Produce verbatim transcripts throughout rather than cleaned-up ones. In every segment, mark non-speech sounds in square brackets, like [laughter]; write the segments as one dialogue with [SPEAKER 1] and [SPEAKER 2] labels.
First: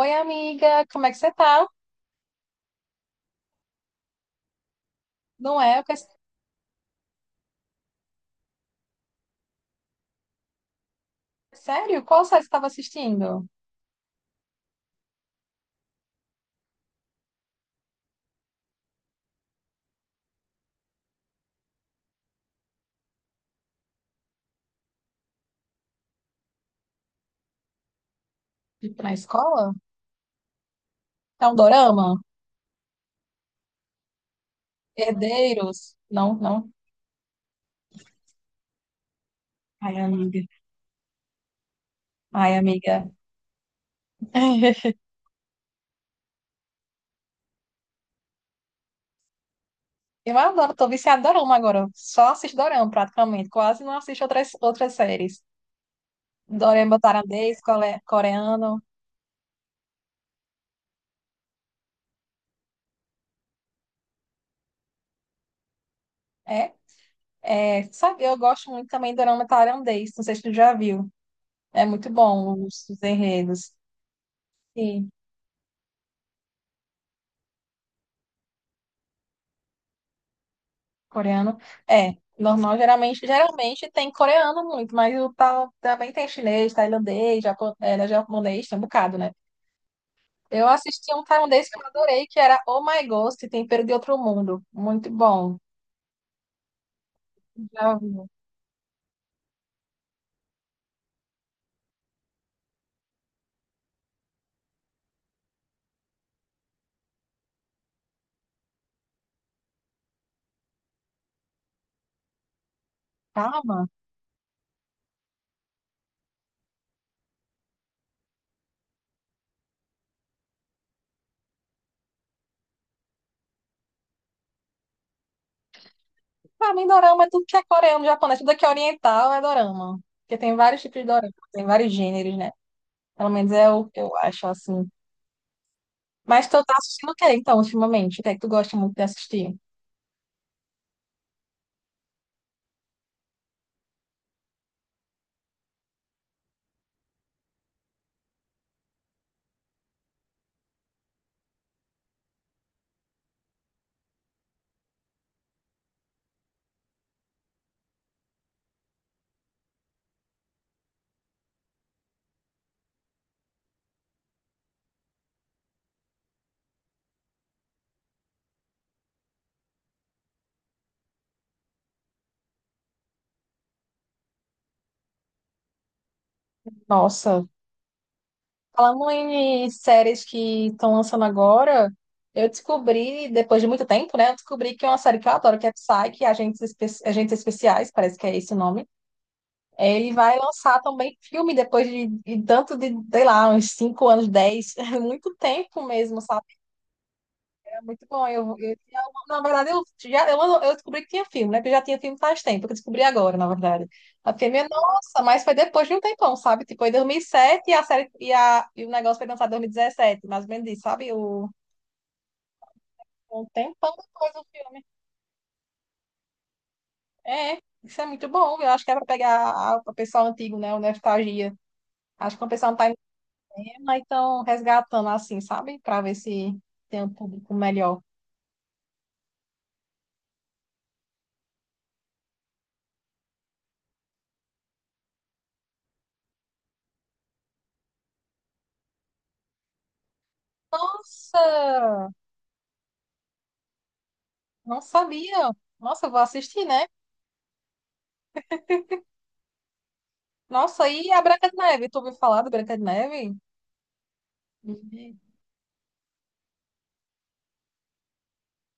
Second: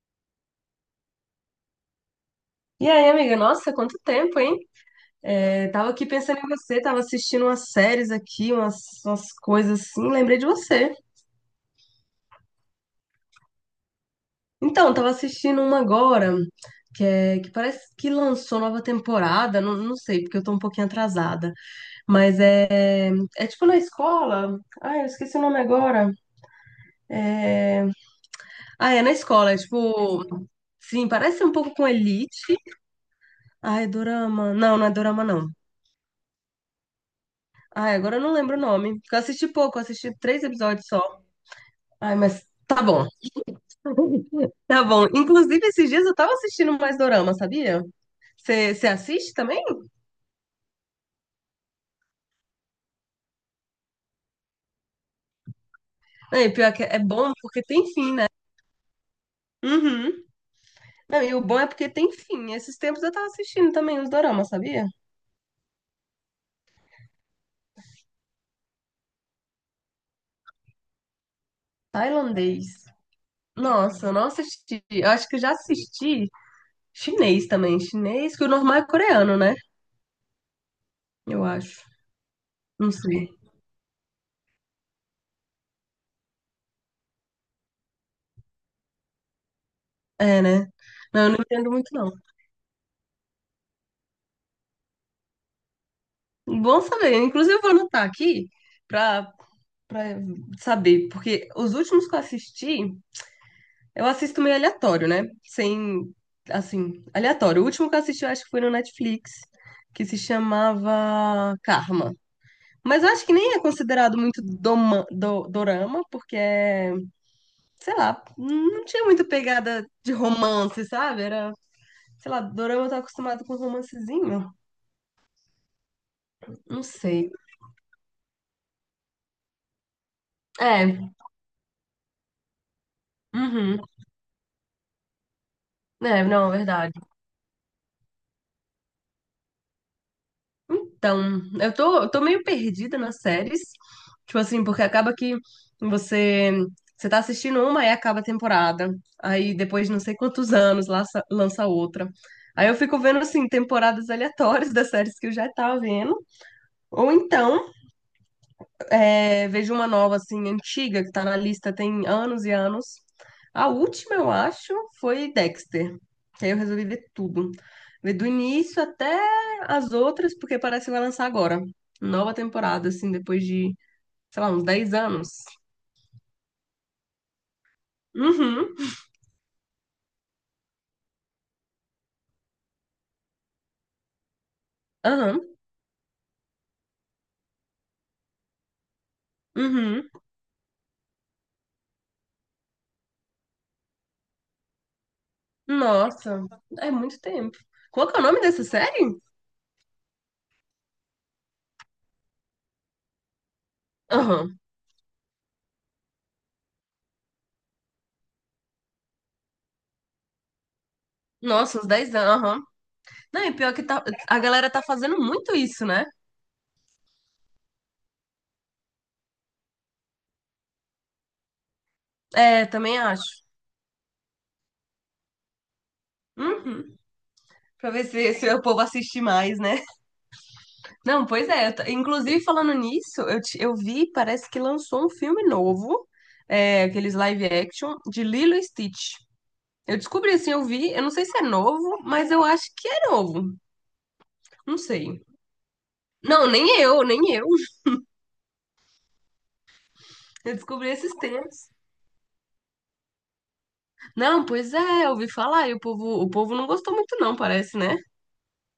[SPEAKER 1] Oi, amiga, como é que você tá?
[SPEAKER 2] E aí, amiga? Nossa, quanto tempo, hein?
[SPEAKER 1] Não
[SPEAKER 2] É,
[SPEAKER 1] é? Eu
[SPEAKER 2] tava aqui
[SPEAKER 1] pensei.
[SPEAKER 2] pensando em você, tava assistindo umas séries aqui, umas, umas coisas assim, lembrei de você.
[SPEAKER 1] Sério? Qual série você estava assistindo?
[SPEAKER 2] Então, tava assistindo uma agora, que, é, que parece que lançou nova temporada, não, não sei, porque eu tô um pouquinho atrasada. Mas é, é tipo na escola. Ai, eu esqueci o nome agora. É. Ah,
[SPEAKER 1] Tipo,
[SPEAKER 2] é
[SPEAKER 1] na
[SPEAKER 2] na escola, é
[SPEAKER 1] escola?
[SPEAKER 2] tipo. Sim, parece
[SPEAKER 1] É
[SPEAKER 2] um
[SPEAKER 1] um
[SPEAKER 2] pouco com
[SPEAKER 1] dorama?
[SPEAKER 2] Elite. Ai, Dorama. Não, não é Dorama, não.
[SPEAKER 1] Herdeiros? Não, não.
[SPEAKER 2] Ai, agora eu não lembro o nome. Porque eu assisti pouco, eu
[SPEAKER 1] Ai,
[SPEAKER 2] assisti
[SPEAKER 1] amiga.
[SPEAKER 2] três episódios só. Ai, mas
[SPEAKER 1] Ai,
[SPEAKER 2] tá bom.
[SPEAKER 1] amiga.
[SPEAKER 2] Tá
[SPEAKER 1] [laughs]
[SPEAKER 2] bom. Inclusive, esses dias eu tava assistindo mais dorama, sabia? Você você assiste também?
[SPEAKER 1] Eu adoro, tô viciada em dorama agora. Só assisto dorama, praticamente. Quase não assisto outras, outras séries.
[SPEAKER 2] É, pior que é
[SPEAKER 1] Dorama
[SPEAKER 2] bom
[SPEAKER 1] tailandês,
[SPEAKER 2] porque tem
[SPEAKER 1] cole-
[SPEAKER 2] fim, né?
[SPEAKER 1] coreano.
[SPEAKER 2] Uhum. Não, e o bom é porque tem fim. Esses tempos eu tava assistindo também os doramas, sabia?
[SPEAKER 1] É, é, sabe, eu gosto muito também de dorama tailandês. Não sei se tu já viu. É muito bom
[SPEAKER 2] Tailandês.
[SPEAKER 1] os, os enredos.
[SPEAKER 2] Nossa, eu não assisti. Eu acho que eu já assisti chinês também. Chinês, que o normal é coreano, né? Eu
[SPEAKER 1] Coreano.
[SPEAKER 2] acho.
[SPEAKER 1] É, normal,
[SPEAKER 2] Não
[SPEAKER 1] geralmente,
[SPEAKER 2] sei.
[SPEAKER 1] geralmente tem coreano muito, mas o tal também tem chinês, tailandês, japo- é, né, japonês, tem um bocado, né?
[SPEAKER 2] É,
[SPEAKER 1] Eu
[SPEAKER 2] né?
[SPEAKER 1] assisti
[SPEAKER 2] Não,
[SPEAKER 1] um
[SPEAKER 2] eu não
[SPEAKER 1] tailandês
[SPEAKER 2] entendo
[SPEAKER 1] que eu
[SPEAKER 2] muito, não.
[SPEAKER 1] adorei, que era Oh My Ghost, Tempero de Outro Mundo. Muito bom.
[SPEAKER 2] Bom saber. Inclusive, eu vou
[SPEAKER 1] Já
[SPEAKER 2] anotar
[SPEAKER 1] viu?
[SPEAKER 2] aqui pra, pra saber, porque os últimos que eu assisti, eu assisto meio aleatório, né? Sem, assim, aleatório. O último que eu assisti, eu acho que foi no Netflix, que se chamava Karma. Mas eu acho que nem é
[SPEAKER 1] Calma.
[SPEAKER 2] considerado muito doma, do, dorama, porque é, sei lá, não tinha muito pegada de romance, sabe? Era, sei lá, dorama eu tô acostumado com romancezinho.
[SPEAKER 1] Pra
[SPEAKER 2] Não
[SPEAKER 1] mim, dorama é
[SPEAKER 2] sei.
[SPEAKER 1] tudo que é coreano, japonês, tudo que é oriental é dorama. Porque tem vários tipos de
[SPEAKER 2] É,
[SPEAKER 1] dorama, tem vários gêneros, né? Pelo menos é
[SPEAKER 2] uhum.
[SPEAKER 1] o que eu acho, assim.
[SPEAKER 2] É,
[SPEAKER 1] Mas
[SPEAKER 2] não, é
[SPEAKER 1] tu tá
[SPEAKER 2] verdade.
[SPEAKER 1] assistindo o que, então, ultimamente? O que é que tu gosta muito de assistir?
[SPEAKER 2] Então, eu tô, eu tô meio perdida nas séries. Tipo assim, porque acaba que você, você tá assistindo uma e acaba a temporada. Aí depois de não sei quantos anos lança, lança outra. Aí eu fico vendo assim, temporadas aleatórias das séries que eu já tava vendo. Ou então é, vejo uma nova, assim, antiga, que tá na lista tem anos e anos. A última, eu acho, foi Dexter. Que aí eu resolvi ver tudo. Ver do início até as outras, porque parece que vai lançar agora. Nova temporada, assim, depois de, sei lá, uns dez anos.
[SPEAKER 1] Nossa.
[SPEAKER 2] Uhum,
[SPEAKER 1] Falando em séries que estão lançando agora, eu descobri, depois de muito tempo, né? Eu descobri que é uma série que eu
[SPEAKER 2] aham,
[SPEAKER 1] adoro, que é Psyche, Agentes, Espe- Agentes Especiais, parece que é esse o nome. É,
[SPEAKER 2] uhum.
[SPEAKER 1] ele vai lançar também filme depois de, de tanto de, sei lá, uns cinco anos, dez, [laughs] muito tempo mesmo,
[SPEAKER 2] Nossa,
[SPEAKER 1] sabe?
[SPEAKER 2] é muito tempo.
[SPEAKER 1] É muito
[SPEAKER 2] Qual que é o
[SPEAKER 1] bom.
[SPEAKER 2] nome
[SPEAKER 1] Eu,
[SPEAKER 2] dessa
[SPEAKER 1] eu tinha-
[SPEAKER 2] série?
[SPEAKER 1] na verdade, eu, já, eu, eu descobri que tinha filme, né? Porque já tinha filme faz tempo, que eu descobri agora, na verdade. Eu filme
[SPEAKER 2] Aham.
[SPEAKER 1] é, nossa, mas foi depois de um tempão, sabe? Tipo, foi em dois mil e, sete e, a série, e, a, e o negócio foi lançado em dois mil e dezessete, mais ou menos isso, sabe? O,
[SPEAKER 2] Nossa, uns dez anos, aham. Não,
[SPEAKER 1] um
[SPEAKER 2] e pior que
[SPEAKER 1] tempão
[SPEAKER 2] tá,
[SPEAKER 1] depois
[SPEAKER 2] a
[SPEAKER 1] do
[SPEAKER 2] galera tá
[SPEAKER 1] filme.
[SPEAKER 2] fazendo muito isso, né?
[SPEAKER 1] É, isso é muito bom. Eu acho que é para pegar a- o pessoal antigo, né? O nostalgia. Acho que o
[SPEAKER 2] É,
[SPEAKER 1] pessoal não tá em
[SPEAKER 2] também acho.
[SPEAKER 1] tema, então resgatando assim, sabe? Para ver se
[SPEAKER 2] Uhum.
[SPEAKER 1] tem um público
[SPEAKER 2] Pra
[SPEAKER 1] melhor.
[SPEAKER 2] ver se, se o povo assiste mais, né? Não, pois é. eu t- Inclusive, falando nisso, eu, ti- eu vi, parece que lançou um filme novo, é, aqueles live action, de Lilo e Stitch. Eu descobri assim, eu vi, eu não sei se é novo,
[SPEAKER 1] Nossa,
[SPEAKER 2] mas eu acho que é novo. Não
[SPEAKER 1] não
[SPEAKER 2] sei.
[SPEAKER 1] sabia. Nossa, eu vou
[SPEAKER 2] Não,
[SPEAKER 1] assistir,
[SPEAKER 2] nem
[SPEAKER 1] né?
[SPEAKER 2] eu, nem eu. Eu
[SPEAKER 1] Nossa,
[SPEAKER 2] descobri
[SPEAKER 1] e
[SPEAKER 2] esses
[SPEAKER 1] a Branca de
[SPEAKER 2] tempos.
[SPEAKER 1] Neve? Tu ouviu falar da Branca de Neve?
[SPEAKER 2] Não, pois é, eu
[SPEAKER 1] Uhum.
[SPEAKER 2] ouvi falar e o povo, o povo não gostou muito, não, parece, né?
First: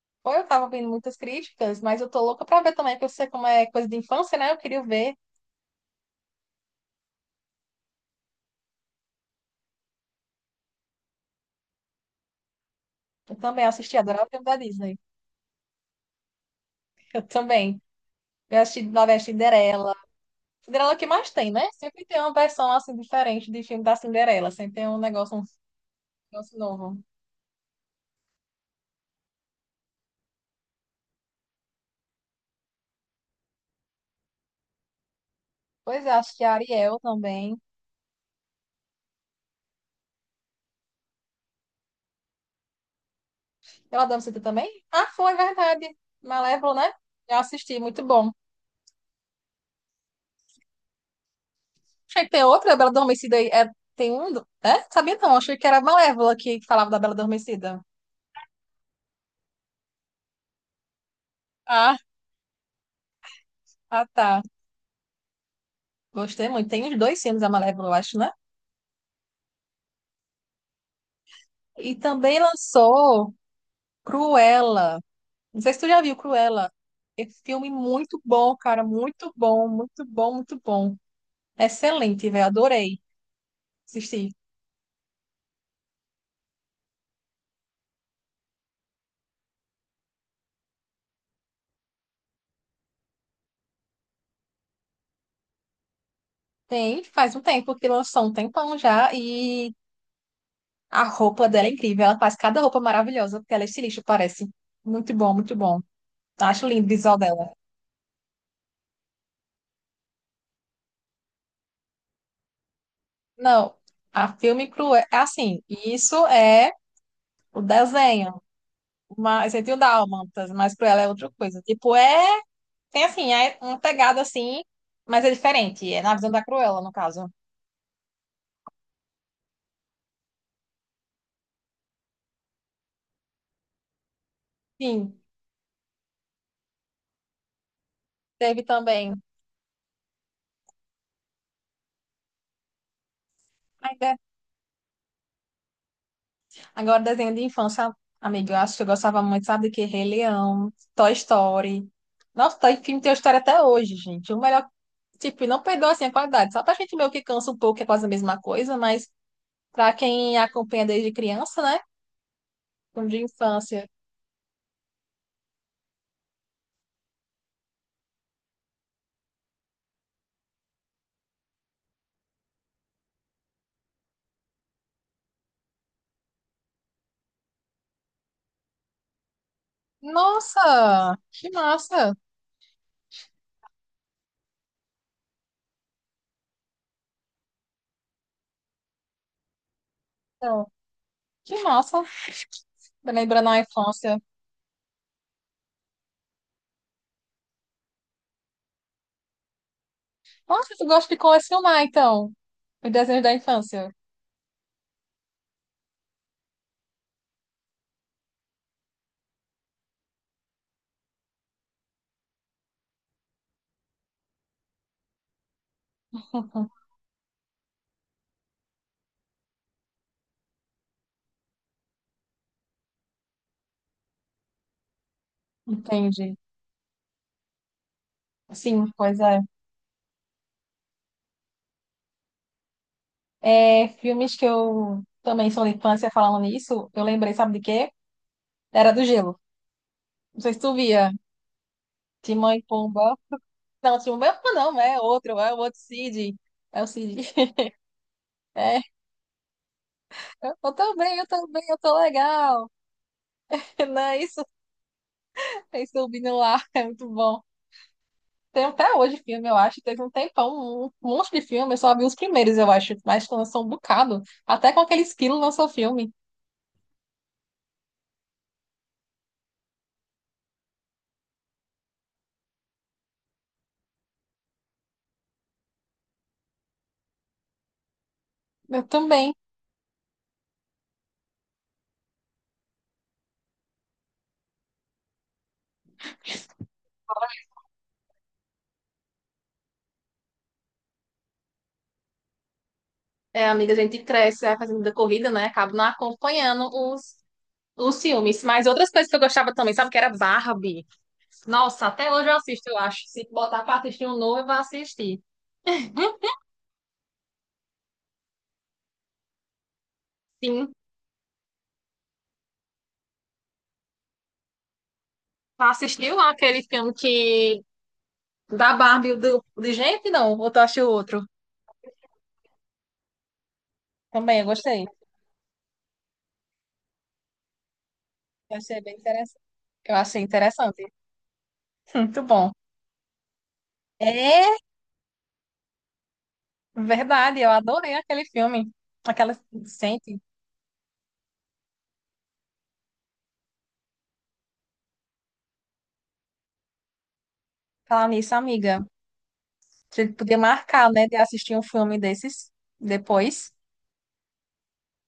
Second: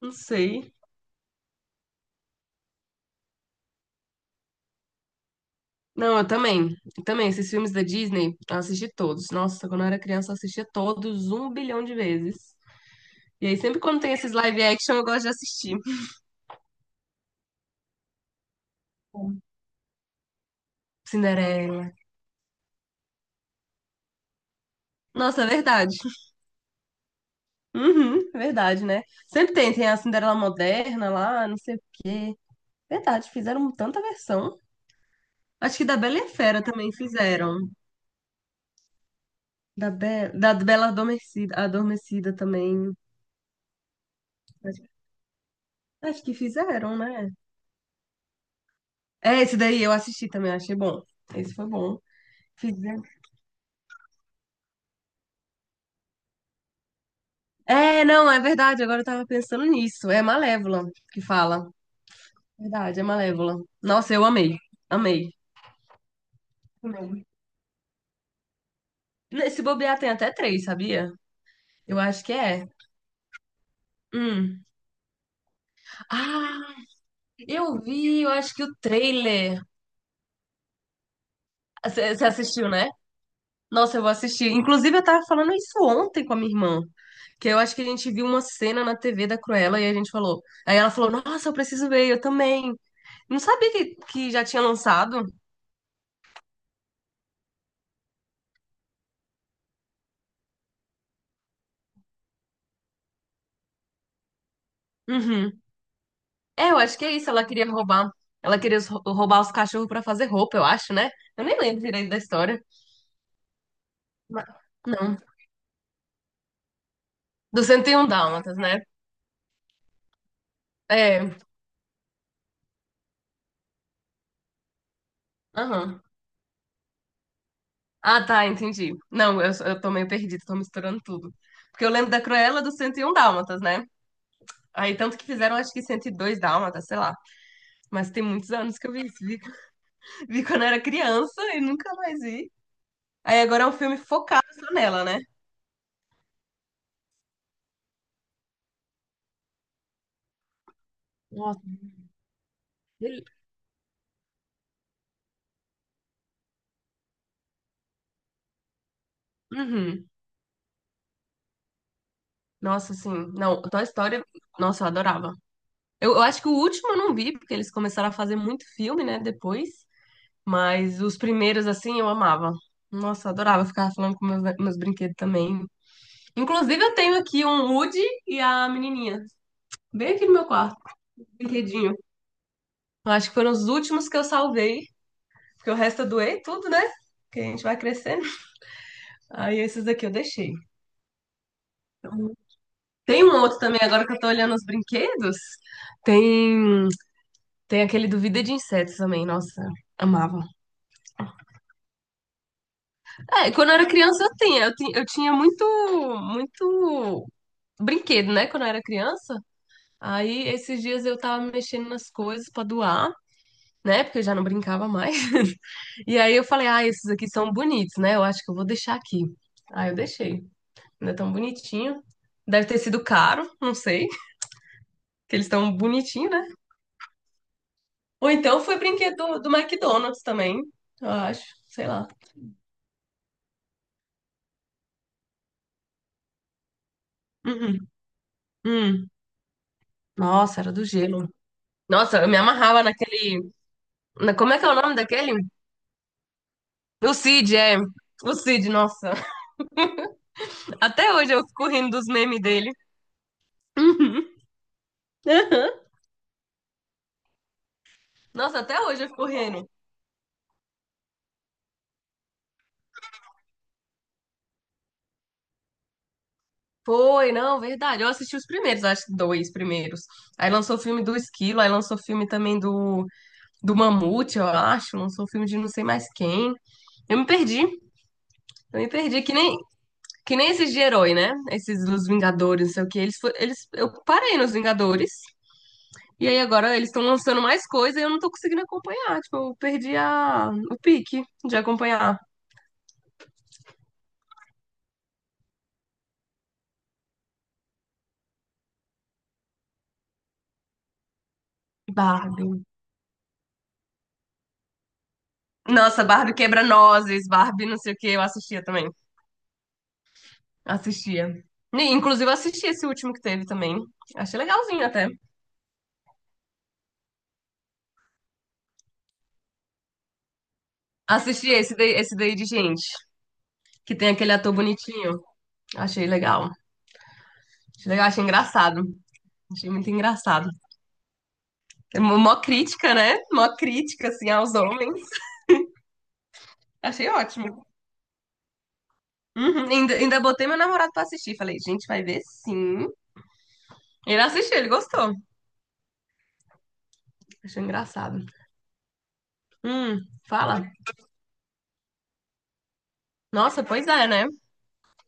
[SPEAKER 2] Não
[SPEAKER 1] Pô, eu tava
[SPEAKER 2] sei.
[SPEAKER 1] ouvindo muitas críticas, mas eu tô louca pra ver também, porque eu sei como é coisa de infância, né? Eu queria ver.
[SPEAKER 2] Não, eu também. Eu também, esses filmes da Disney, eu assisti todos. Nossa, quando eu era criança, eu assistia todos um bilhão de vezes.
[SPEAKER 1] Eu
[SPEAKER 2] E aí,
[SPEAKER 1] também
[SPEAKER 2] sempre
[SPEAKER 1] assisti,
[SPEAKER 2] quando tem
[SPEAKER 1] adorava o
[SPEAKER 2] esses
[SPEAKER 1] filme da
[SPEAKER 2] live action,
[SPEAKER 1] Disney.
[SPEAKER 2] eu gosto de assistir.
[SPEAKER 1] Eu também. Eu assisti novela Cinderela. Cinderela é o que mais tem, né?
[SPEAKER 2] Cinderela.
[SPEAKER 1] Sempre tem uma versão, assim, diferente de filme da Cinderela. Sempre tem um negócio, um
[SPEAKER 2] Nossa, é verdade. [laughs]
[SPEAKER 1] negócio novo.
[SPEAKER 2] Uhum, verdade, né? Sempre tem, tem a Cinderela moderna lá, não sei o quê. Verdade, fizeram tanta versão. Acho que da
[SPEAKER 1] Pois é,
[SPEAKER 2] Bela e a
[SPEAKER 1] acho que a
[SPEAKER 2] Fera também
[SPEAKER 1] Ariel também.
[SPEAKER 2] fizeram. Da, Be da Bela Adormecida, Adormecida também.
[SPEAKER 1] Ela adoro
[SPEAKER 2] Acho,
[SPEAKER 1] também? Ah, foi, verdade.
[SPEAKER 2] acho que
[SPEAKER 1] Malévola, né?
[SPEAKER 2] fizeram, né?
[SPEAKER 1] Eu assisti, muito bom.
[SPEAKER 2] É, esse daí eu assisti também, achei bom. Esse foi bom.
[SPEAKER 1] Achei que tem outra da Bela Adormecida aí. É, tem um. do- É? Sabia não. Achei que era a Malévola que falava da Bela Adormecida.
[SPEAKER 2] É, não, é verdade. Agora eu tava pensando nisso. É Malévola que fala.
[SPEAKER 1] Ah,
[SPEAKER 2] Verdade, é Malévola.
[SPEAKER 1] ah,
[SPEAKER 2] Nossa, eu
[SPEAKER 1] tá.
[SPEAKER 2] amei. Amei.
[SPEAKER 1] Gostei muito. Tem os dois
[SPEAKER 2] Amei.
[SPEAKER 1] filmes da Malévola, eu acho, né?
[SPEAKER 2] Se bobear, tem até três, sabia?
[SPEAKER 1] E
[SPEAKER 2] Eu acho que
[SPEAKER 1] também
[SPEAKER 2] é.
[SPEAKER 1] lançou
[SPEAKER 2] Hum.
[SPEAKER 1] Cruella. Não sei se tu já viu Cruella.
[SPEAKER 2] Ah,
[SPEAKER 1] Esse filme
[SPEAKER 2] eu
[SPEAKER 1] muito
[SPEAKER 2] vi, eu acho
[SPEAKER 1] bom,
[SPEAKER 2] que o
[SPEAKER 1] cara. Muito
[SPEAKER 2] trailer.
[SPEAKER 1] bom, muito bom, muito bom.
[SPEAKER 2] Você
[SPEAKER 1] Excelente, velho.
[SPEAKER 2] assistiu, né?
[SPEAKER 1] Adorei
[SPEAKER 2] Nossa, eu vou
[SPEAKER 1] assistir.
[SPEAKER 2] assistir. Inclusive, eu tava falando isso ontem com a minha irmã. Que eu acho que a gente viu uma cena na T V da Cruella e a gente falou. Aí ela falou: Nossa, eu preciso ver, eu também. Não sabia que, que já tinha lançado.
[SPEAKER 1] Tem, faz um tempo que lançou, um tempão já. E a roupa dela é incrível. Ela faz cada roupa maravilhosa, porque ela é estilista, parece. Muito bom, muito
[SPEAKER 2] Uhum.
[SPEAKER 1] bom. Acho
[SPEAKER 2] É, eu
[SPEAKER 1] lindo o
[SPEAKER 2] acho que é
[SPEAKER 1] visual
[SPEAKER 2] isso. Ela
[SPEAKER 1] dela.
[SPEAKER 2] queria roubar. Ela queria os- roubar os cachorros pra fazer roupa, eu acho, né? Eu nem lembro direito da história.
[SPEAKER 1] Não, a
[SPEAKER 2] Ma-
[SPEAKER 1] filme cruel. É é
[SPEAKER 2] Não.
[SPEAKER 1] assim, isso é o
[SPEAKER 2] Do cento e um
[SPEAKER 1] desenho.
[SPEAKER 2] Dálmatas, né?
[SPEAKER 1] Mas você tem o Dálmatas, mas cruel é outra
[SPEAKER 2] É.
[SPEAKER 1] coisa. Tipo, é. Tem assim, é uma pegada assim, mas é diferente. É
[SPEAKER 2] Aham.
[SPEAKER 1] na visão da Cruella, no caso.
[SPEAKER 2] Ah, tá, entendi. Não, eu, eu tô meio perdida, tô misturando tudo. Porque eu lembro da Cruella do cento e um Dálmatas, né? Aí tanto
[SPEAKER 1] Sim,
[SPEAKER 2] que fizeram, acho que cento e dois Dálmatas, sei lá. Mas tem muitos
[SPEAKER 1] teve
[SPEAKER 2] anos que eu vi
[SPEAKER 1] também.
[SPEAKER 2] isso. Vi, vi quando era criança e nunca mais vi. Aí agora é um
[SPEAKER 1] Ai,
[SPEAKER 2] filme
[SPEAKER 1] de-
[SPEAKER 2] focado só nela, né?
[SPEAKER 1] Agora, desenho de infância, amigo, eu acho que eu gostava muito, sabe, do que Rei Leão, Toy
[SPEAKER 2] Nossa,
[SPEAKER 1] Story. Nossa, Toy filme tem
[SPEAKER 2] bele-
[SPEAKER 1] história até hoje, gente. O melhor. Tipo, não perdeu assim a qualidade. Só pra gente meio que cansa um pouco, que é quase a mesma coisa, mas. Pra
[SPEAKER 2] Uhum.
[SPEAKER 1] quem acompanha desde criança, né?
[SPEAKER 2] Nossa,
[SPEAKER 1] Como
[SPEAKER 2] sim.
[SPEAKER 1] de
[SPEAKER 2] Não,
[SPEAKER 1] infância.
[SPEAKER 2] Toy Story, nossa, eu adorava. Eu, eu acho que o último eu não vi, porque eles começaram a fazer muito filme, né, depois. Mas os primeiros, assim, eu amava. Nossa, eu adorava ficar falando com meus, meus brinquedos também. Inclusive, eu tenho aqui um Woody e a menininha, bem aqui no meu quarto,
[SPEAKER 1] Nossa, que
[SPEAKER 2] brinquedinho.
[SPEAKER 1] massa!
[SPEAKER 2] Eu acho que foram os últimos que eu salvei, porque o resto eu doei tudo, né? Porque a gente vai crescendo. Aí esses aqui eu deixei.
[SPEAKER 1] Então, que massa!
[SPEAKER 2] Tem um
[SPEAKER 1] Lembrando a
[SPEAKER 2] outro também, agora que eu
[SPEAKER 1] infância.
[SPEAKER 2] tô olhando os brinquedos. Tem, tem aquele do Vida de Insetos também, nossa, amava.
[SPEAKER 1] Nossa, tu gosta de colecionar, então, os desenhos da
[SPEAKER 2] É, quando eu era
[SPEAKER 1] infância.
[SPEAKER 2] criança eu tinha, eu tinha, eu tinha muito, muito brinquedo, né, quando eu era criança. Aí esses dias eu tava mexendo nas coisas pra doar, né, porque eu já não brincava mais. [laughs] E aí eu falei, ah,
[SPEAKER 1] [laughs]
[SPEAKER 2] esses aqui são bonitos, né, eu acho que eu vou deixar aqui. Aí eu deixei, ainda tão bonitinho. Deve ter sido caro, não sei, que eles estão bonitinhos,
[SPEAKER 1] Entendi.
[SPEAKER 2] né? Ou então foi
[SPEAKER 1] Sim,
[SPEAKER 2] brinquedo
[SPEAKER 1] pois é.
[SPEAKER 2] do, do McDonald's também, eu acho, sei lá.
[SPEAKER 1] É, filmes que eu também sou da infância falando nisso, eu lembrei, sabe de
[SPEAKER 2] Uhum.
[SPEAKER 1] quê? Era do
[SPEAKER 2] Hum.
[SPEAKER 1] Gelo. Não sei se
[SPEAKER 2] Nossa, era
[SPEAKER 1] tu
[SPEAKER 2] do
[SPEAKER 1] via.
[SPEAKER 2] gelo. Nossa, eu me
[SPEAKER 1] Timão e
[SPEAKER 2] amarrava
[SPEAKER 1] Pumba.
[SPEAKER 2] naquele
[SPEAKER 1] Não, Timão e
[SPEAKER 2] Na-
[SPEAKER 1] Pumba
[SPEAKER 2] Como é que é o
[SPEAKER 1] não,
[SPEAKER 2] nome
[SPEAKER 1] é
[SPEAKER 2] daquele?
[SPEAKER 1] outro, é o outro Cid. É o
[SPEAKER 2] O
[SPEAKER 1] Cid.
[SPEAKER 2] Cid,
[SPEAKER 1] [laughs]
[SPEAKER 2] é. O Cid,
[SPEAKER 1] É,
[SPEAKER 2] nossa.
[SPEAKER 1] eu
[SPEAKER 2] [laughs] Até
[SPEAKER 1] também, eu
[SPEAKER 2] hoje eu
[SPEAKER 1] também,
[SPEAKER 2] fico
[SPEAKER 1] eu
[SPEAKER 2] rindo
[SPEAKER 1] tô
[SPEAKER 2] dos memes
[SPEAKER 1] legal.
[SPEAKER 2] dele.
[SPEAKER 1] [laughs] Não,
[SPEAKER 2] Uhum.
[SPEAKER 1] isso,
[SPEAKER 2] [laughs] Aham.
[SPEAKER 1] isso do Vini lá é muito bom.
[SPEAKER 2] Nossa,
[SPEAKER 1] Tem
[SPEAKER 2] até
[SPEAKER 1] até
[SPEAKER 2] hoje eu
[SPEAKER 1] hoje
[SPEAKER 2] fico
[SPEAKER 1] filme, eu
[SPEAKER 2] rindo.
[SPEAKER 1] acho. Teve um tempão, um monte de filme. Eu só vi os primeiros, eu acho. Mas lançou um bocado. Até com aquele esquilo lançou filme.
[SPEAKER 2] Foi, não, verdade. Eu assisti os primeiros, acho que dois primeiros. Aí lançou o filme do Esquilo, aí lançou o filme também do, do Mamute, eu acho. Lançou o filme de não sei mais quem. Eu me perdi. Eu
[SPEAKER 1] Eu
[SPEAKER 2] me perdi,
[SPEAKER 1] também.
[SPEAKER 2] que nem, que nem esses de herói, né? Esses dos Vingadores, não sei o que Eles, fo- eles, eu parei nos Vingadores. E aí agora eles estão lançando mais coisa e eu não tô conseguindo acompanhar. Tipo, eu perdi a... o pique de acompanhar.
[SPEAKER 1] É, amiga, a gente cresce, vai fazendo da corrida, né? Acabo não acompanhando os, os filmes. Mas outras coisas que eu gostava também, sabe? Que era Barbie. Nossa, até hoje eu
[SPEAKER 2] Barbie.
[SPEAKER 1] assisto, eu acho. Se botar pra assistir um novo, eu vou assistir.
[SPEAKER 2] Nossa, Barbie quebra-nozes, Barbie não sei o que, eu assistia também.
[SPEAKER 1] Sim.
[SPEAKER 2] Assistia. E, inclusive, eu assisti esse último que teve também. Achei legalzinho até.
[SPEAKER 1] Assistiu aquele filme que... Da Barbie, do... de gente, não? Ou tu acha o outro?
[SPEAKER 2] Assisti esse daí, esse daí de gente, que tem aquele
[SPEAKER 1] Também, eu
[SPEAKER 2] ator
[SPEAKER 1] gostei.
[SPEAKER 2] bonitinho. Achei legal. Achei legal, achei
[SPEAKER 1] Eu achei bem
[SPEAKER 2] engraçado.
[SPEAKER 1] interessante.
[SPEAKER 2] Achei muito
[SPEAKER 1] Eu achei
[SPEAKER 2] engraçado.
[SPEAKER 1] interessante. [laughs]
[SPEAKER 2] É mó
[SPEAKER 1] Muito
[SPEAKER 2] mó
[SPEAKER 1] bom.
[SPEAKER 2] crítica, né? Mó crítica, assim,
[SPEAKER 1] É
[SPEAKER 2] aos homens. Achei
[SPEAKER 1] verdade, eu
[SPEAKER 2] ótimo.
[SPEAKER 1] adorei aquele filme. Aquela
[SPEAKER 2] Uhum, ainda,
[SPEAKER 1] sente.
[SPEAKER 2] ainda botei meu namorado pra assistir. Falei, gente, vai ver sim. Ele assistiu, ele gostou. Achei
[SPEAKER 1] Falar
[SPEAKER 2] engraçado.
[SPEAKER 1] nisso, amiga. A
[SPEAKER 2] Hum,
[SPEAKER 1] gente podia
[SPEAKER 2] fala.
[SPEAKER 1] marcar, né, de assistir um filme desses depois.
[SPEAKER 2] Nossa, pois é, né?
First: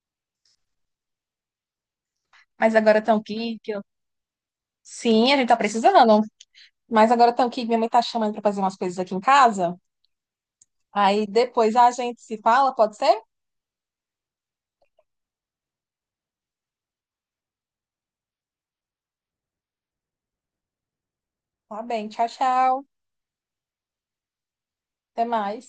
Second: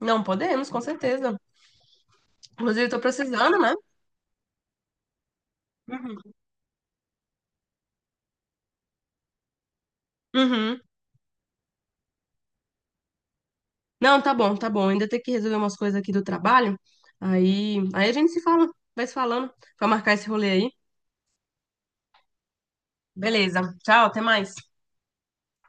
[SPEAKER 2] Não, podemos, com certeza.
[SPEAKER 1] Mas
[SPEAKER 2] Inclusive, eu
[SPEAKER 1] agora
[SPEAKER 2] tô
[SPEAKER 1] estão
[SPEAKER 2] precisando,
[SPEAKER 1] aqui. Que
[SPEAKER 2] né?
[SPEAKER 1] eu... Sim, a gente tá precisando.
[SPEAKER 2] Uhum.
[SPEAKER 1] Mas agora estão aqui. Minha mãe tá chamando pra fazer umas coisas aqui em casa.
[SPEAKER 2] Uhum.
[SPEAKER 1] Aí depois a gente se fala, pode ser?
[SPEAKER 2] Não, tá bom, tá bom. Ainda tem que resolver umas coisas aqui do trabalho. Aí, aí a gente se fala, vai se falando. Pra marcar esse rolê aí.
[SPEAKER 1] Tá bem, tchau, tchau.
[SPEAKER 2] Beleza. Tchau, até mais.
[SPEAKER 1] Até mais.